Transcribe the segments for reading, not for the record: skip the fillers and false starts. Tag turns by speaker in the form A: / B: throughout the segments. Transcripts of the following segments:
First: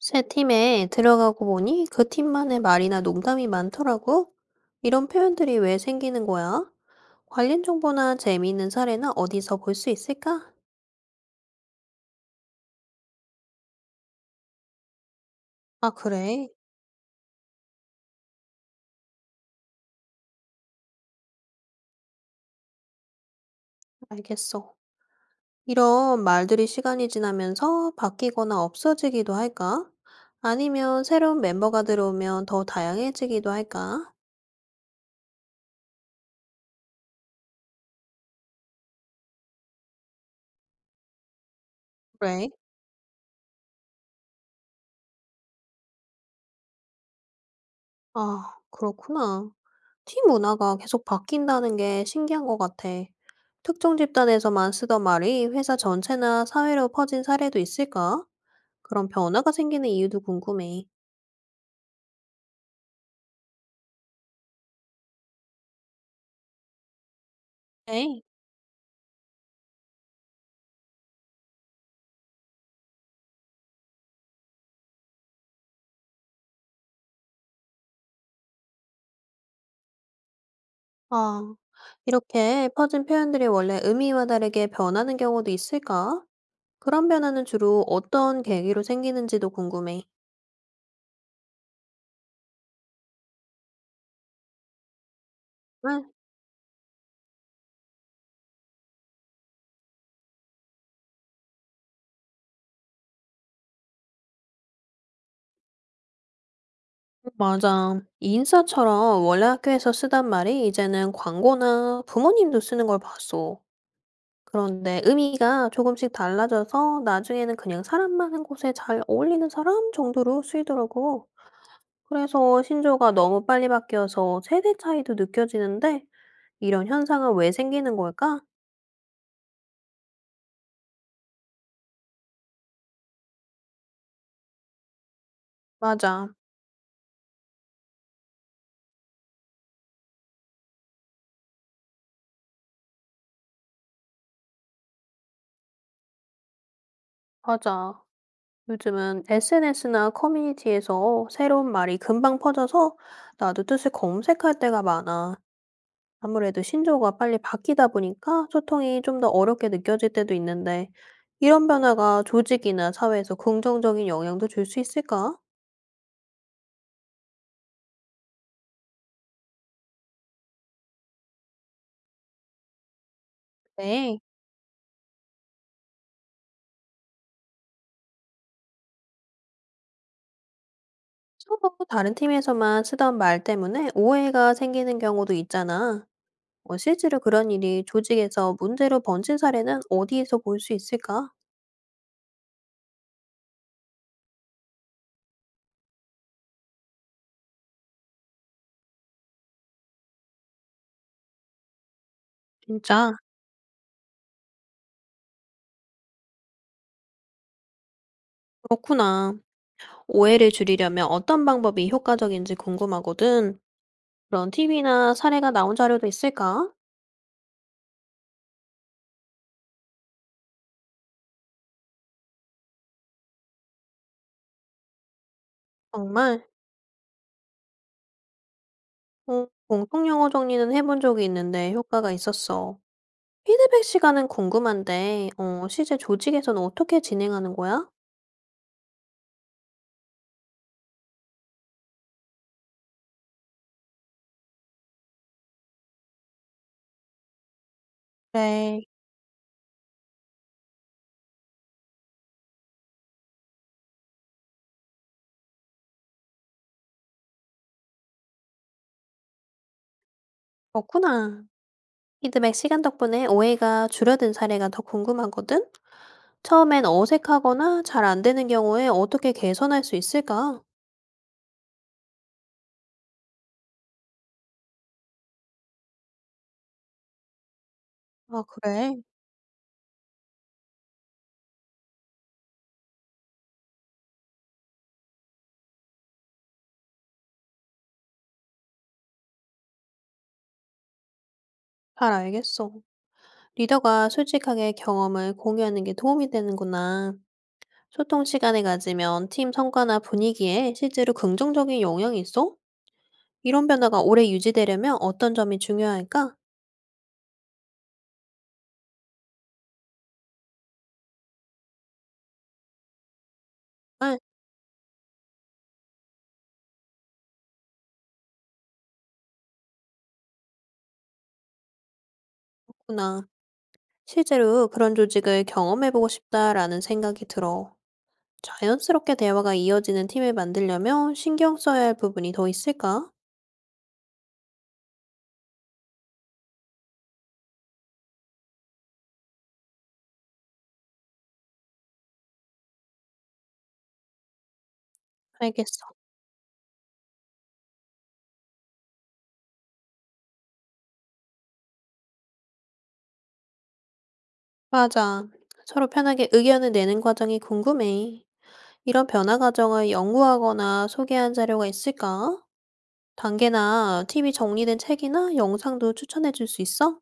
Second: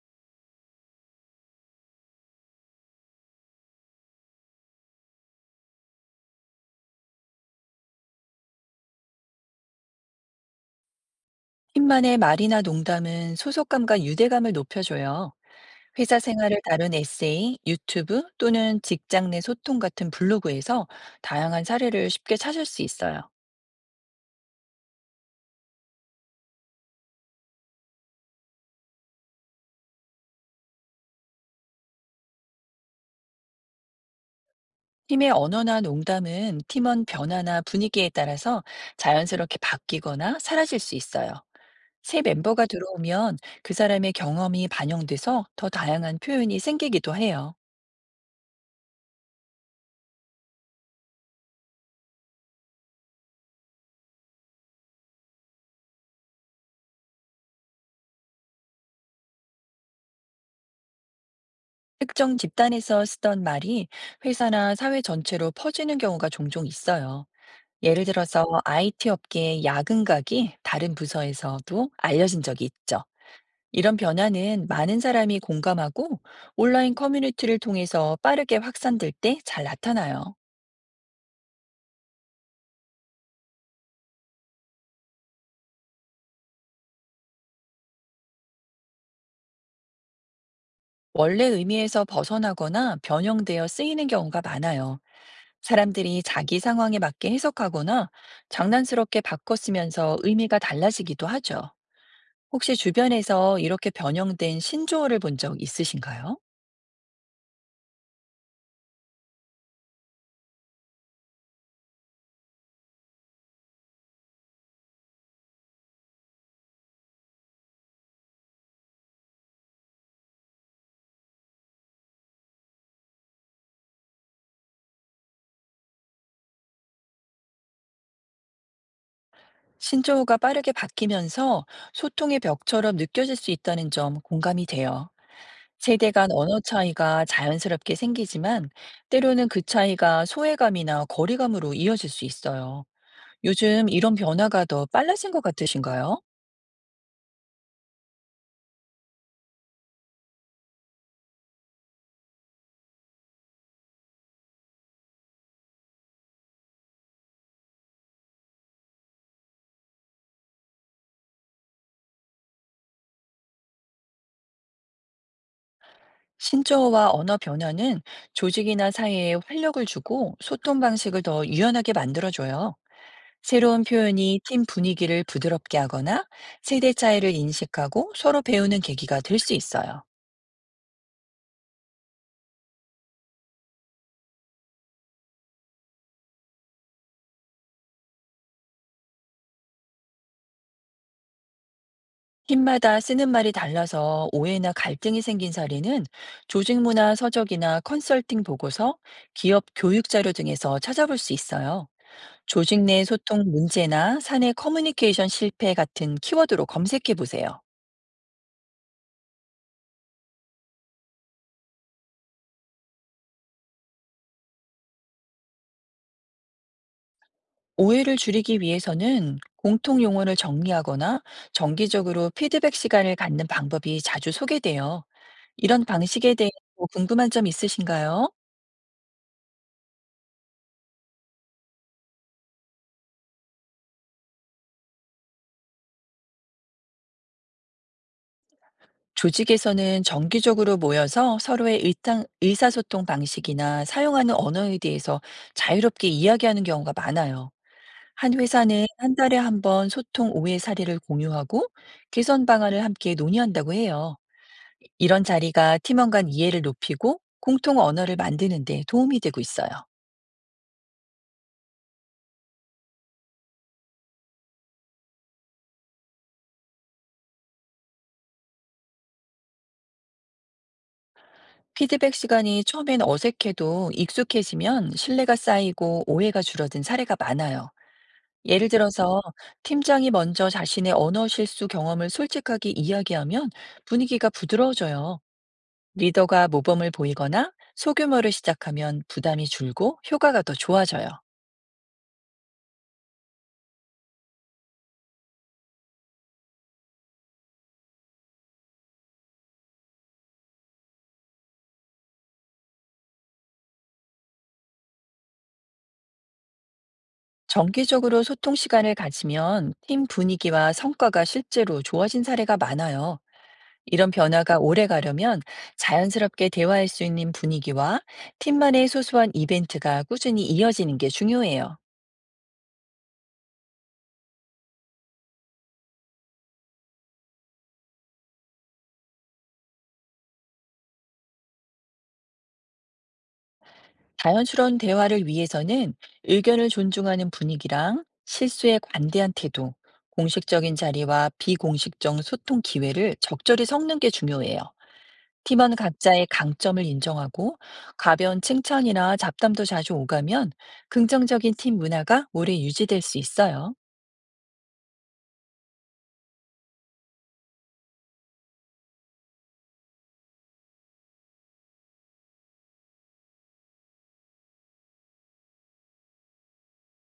A: 새 팀에 들어가고 보니 그 팀만의 말이나 농담이 많더라고. 이런 표현들이 왜 생기는 거야? 관련 정보나 재미있는 사례나 어디서 볼 수 있을까?
B: 팀만의 말이나 농담은 소속감과 유대감을 높여줘요.
A: 아,
B: 회사
A: 그래.
B: 생활을 다룬 에세이, 유튜브 또는 직장 내 소통 같은 블로그에서 다양한 사례를 쉽게 찾을 수 있어요.
A: 알겠어. 이런 말들이 시간이 지나면서 바뀌거나 없어지기도 할까? 아니면 새로운 멤버가 들어오면 더 다양해지기도 할까?
B: 팀의 언어나 농담은 팀원 변화나 분위기에 따라서 자연스럽게 바뀌거나 사라질 수 있어요. 새
A: 그래.
B: 멤버가 들어오면 그 사람의 경험이 반영돼서 더 다양한 표현이 생기기도 해요.
A: 아, 그렇구나. 팀 문화가 계속 바뀐다는 게 신기한 것 같아. 특정 집단에서만 쓰던 말이 회사 전체나 사회로 퍼진 사례도 있을까? 그런 변화가 생기는 이유도 궁금해.
B: 특정 집단에서 쓰던 말이 회사나 사회 전체로 퍼지는 경우가 종종 있어요. 예를
A: 네.
B: 들어서 IT 업계의 야근각이 다른 부서에서도 알려진 적이 있죠. 이런 변화는 많은 사람이 공감하고 온라인 커뮤니티를 통해서 빠르게 확산될 때 잘 나타나요.
A: 아, 이렇게 퍼진 표현들이 원래 의미와 다르게 변하는 경우도 있을까? 그런 변화는 주로 어떤 계기로 생기는지도 궁금해.
B: 원래 의미에서 벗어나거나 변형되어 쓰이는 경우가 많아요.
A: 응,
B: 사람들이 자기 상황에 맞게 해석하거나 장난스럽게 바꿔 쓰면서 의미가 달라지기도 하죠. 혹시 주변에서 이렇게 변형된 신조어를 본 적 있으신가요?
A: 맞아. 인싸처럼 원래 학교에서 쓰던 말이 이제는 광고나 부모님도 쓰는 걸 봤어. 그런데 의미가 조금씩 달라져서 나중에는 그냥 사람 많은 곳에 잘 어울리는 사람 정도로 쓰이더라고. 그래서 신조가 너무 빨리 바뀌어서 세대 차이도 느껴지는데 이런 현상은 왜 생기는 걸까?
B: 신조어가 빠르게 바뀌면서 소통의 벽처럼 느껴질 수 있다는 점 공감이 돼요. 세대
A: 맞아,
B: 간 언어 차이가 자연스럽게 생기지만, 때로는 그 차이가 소외감이나 거리감으로 이어질 수 있어요. 요즘 이런 변화가 더 빨라진 것 같으신가요?
A: 맞아. 요즘은 SNS나 커뮤니티에서 새로운 말이 금방 퍼져서 나도 뜻을 검색할 때가 많아. 아무래도 신조어가 빨리 바뀌다 보니까 소통이 좀 더 어렵게 느껴질 때도 있는데, 이런 변화가 조직이나 사회에서 긍정적인 영향도 줄 수 있을까?
B: 신조어와 언어 변화는 조직이나 사회에 활력을 주고 소통 방식을 더 유연하게 만들어줘요. 새로운
A: 네.
B: 표현이 팀 분위기를 부드럽게 하거나 세대 차이를 인식하고 서로 배우는 계기가 될 수 있어요.
A: 서로 다른 팀에서만 쓰던 말 때문에 오해가 생기는 경우도 있잖아. 실제로 그런 일이 조직에서 문제로 번진 사례는 어디에서 볼 수 있을까?
B: 팀마다 쓰는 말이 달라서 오해나 갈등이 생긴 사례는 조직 문화 서적이나 컨설팅 보고서, 기업 교육 자료 등에서 찾아볼 수 있어요. 조직 내
A: 진짜
B: 소통 문제나 사내 커뮤니케이션 실패 같은 키워드로 검색해 보세요.
A: 그렇구나. 오해를 줄이려면 어떤 방법이 효과적인지 궁금하거든. 그런 팁이나 사례가 나온 자료도 있을까?
B: 오해를 줄이기 위해서는 공통 용어를 정리하거나 정기적으로 피드백 시간을 갖는 방법이 자주 소개돼요. 이런 방식에
A: 정말
B: 대해 궁금한 점 있으신가요?
A: 공통 영어 정리는 해본 적이 있는데 효과가 있었어. 피드백 시간은 궁금한데, 실제 조직에서는 어떻게 진행하는 거야?
B: 조직에서는 정기적으로 모여서 서로의 일상, 의사소통 방식이나 사용하는 언어에 대해서 자유롭게 이야기하는 경우가 많아요. 한
A: 그래,
B: 회사는 한 달에 한 번 소통 오해 사례를 공유하고 개선 방안을 함께 논의한다고 해요. 이런 자리가 팀원 간 이해를 높이고 공통 언어를 만드는 데 도움이 되고 있어요.
A: 그렇구나. 피드백 시간 덕분에 오해가 줄어든 사례가 더 궁금하거든? 처음엔 어색하거나 잘 안 되는 경우에 어떻게 개선할 수 있을까?
B: 피드백 시간이 처음엔 어색해도 익숙해지면 신뢰가 쌓이고 오해가 줄어든 사례가 많아요.
A: 아,
B: 예를
A: 그래.
B: 들어서 팀장이 먼저 자신의 언어 실수 경험을 솔직하게 이야기하면 분위기가 부드러워져요. 리더가 모범을 보이거나 소규모를 시작하면 부담이 줄고 효과가 더 좋아져요.
A: 잘 알겠어. 리더가 솔직하게 경험을 공유하는 게 도움이 되는구나. 소통 시간을 가지면 팀 성과나 분위기에 실제로 긍정적인 영향이 있어? 이런 변화가 오래 유지되려면 어떤 점이 중요할까?
B: 정기적으로 소통 시간을 가지면 팀 분위기와 성과가 실제로 좋아진 사례가 많아요. 이런
A: 아,
B: 변화가 오래 가려면 자연스럽게 대화할 수 있는 분위기와 팀만의 소소한 이벤트가 꾸준히 이어지는 게 중요해요.
A: 구나. 실제로 그런 조직을 경험해보고 싶다라는 생각이 들어. 자연스럽게 대화가 이어지는 팀을 만들려면 신경 써야 할 부분이 더 있을까?
B: 자연스러운 대화를 위해서는 의견을 존중하는 분위기랑 실수에 관대한 태도, 공식적인 자리와 비공식적 소통 기회를 적절히 섞는 게 중요해요. 팀원
A: 알겠어.
B: 각자의 강점을 인정하고 가벼운 칭찬이나 잡담도 자주 오가면 긍정적인 팀 문화가 오래 유지될 수 있어요.
A: 맞아. 서로 편하게 의견을 내는 과정이 궁금해. 이런 변화 과정을 연구하거나 소개한 자료가 있을까? 단계나 팁이 정리된 책이나 영상도 추천해 줄 수 있어?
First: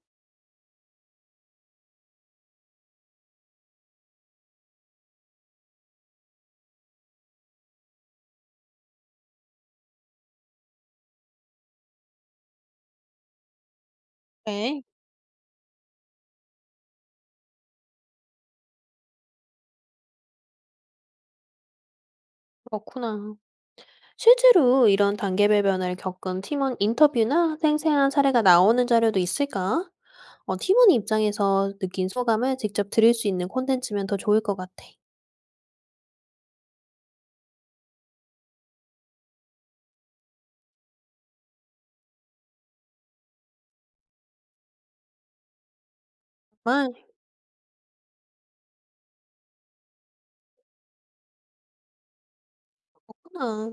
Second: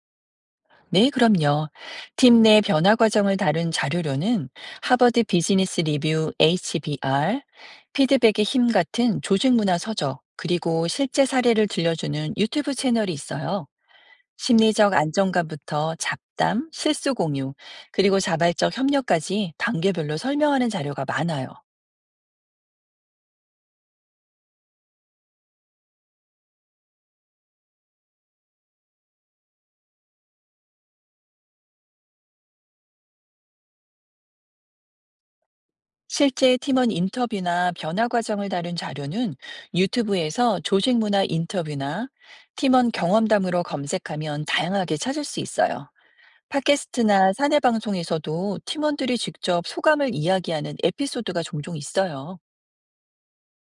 B: 네, 그럼요. 팀 내 변화 과정을 다룬 자료로는 하버드 비즈니스 리뷰 HBR, 피드백의 힘 같은 조직 문화 서적, 그리고 실제 사례를 들려주는 유튜브 채널이 있어요.
A: 네,
B: 심리적 안정감부터 잡담, 실수 공유, 그리고 자발적 협력까지 단계별로 설명하는 자료가 많아요.
A: 그렇구나. 실제로 이런 단계별 변화를 겪은 팀원 인터뷰나 생생한 사례가 나오는 자료도 있을까? 팀원 입장에서 느낀 소감을 직접 들을 수 있는 콘텐츠면 더 좋을 것 같아.
B: 실제 팀원 인터뷰나 변화 과정을 다룬 자료는 유튜브에서 조직 문화 인터뷰나 팀원 경험담으로 검색하면 다양하게 찾을 수 있어요.
A: 정말
B: 팟캐스트나 사내 방송에서도 팀원들이 직접 소감을 이야기하는 에피소드가 종종 있어요.
A: 구나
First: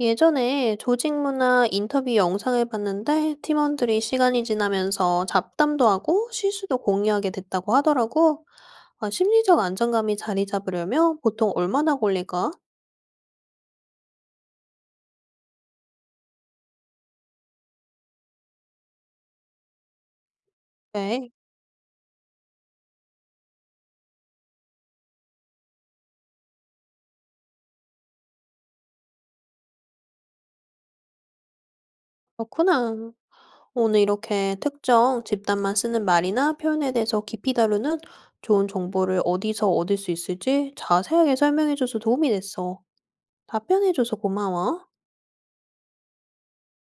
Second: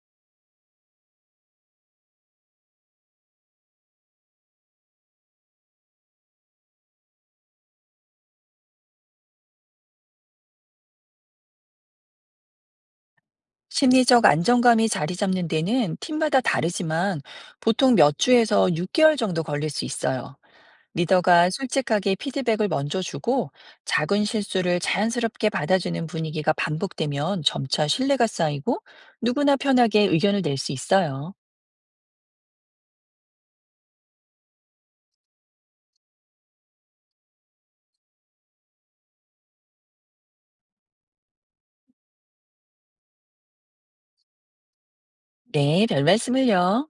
A: 예전에 조직 문화 인터뷰 영상을 봤는데 팀원들이 시간이 지나면서 잡담도 하고 실수도 공유하게 됐다고 하더라고. 아, 심리적 안정감이 자리 잡으려면 보통 얼마나 걸릴까?
B: 심리적 안정감이 자리 잡는 데는 팀마다 다르지만 보통 몇 주에서 6개월 정도 걸릴 수 있어요.
A: 네,
B: 리더가 솔직하게 피드백을 먼저 주고 작은 실수를 자연스럽게 받아주는 분위기가 반복되면 점차 신뢰가 쌓이고 누구나 편하게 의견을 낼 수 있어요.
A: 그렇구나. 오늘 이렇게 특정 집단만 쓰는 말이나 표현에 대해서 깊이 다루는 좋은 정보를 어디서 얻을 수 있을지 자세하게 설명해줘서 도움이 됐어. 답변해줘서 고마워.
B: 네, 별 말씀을요.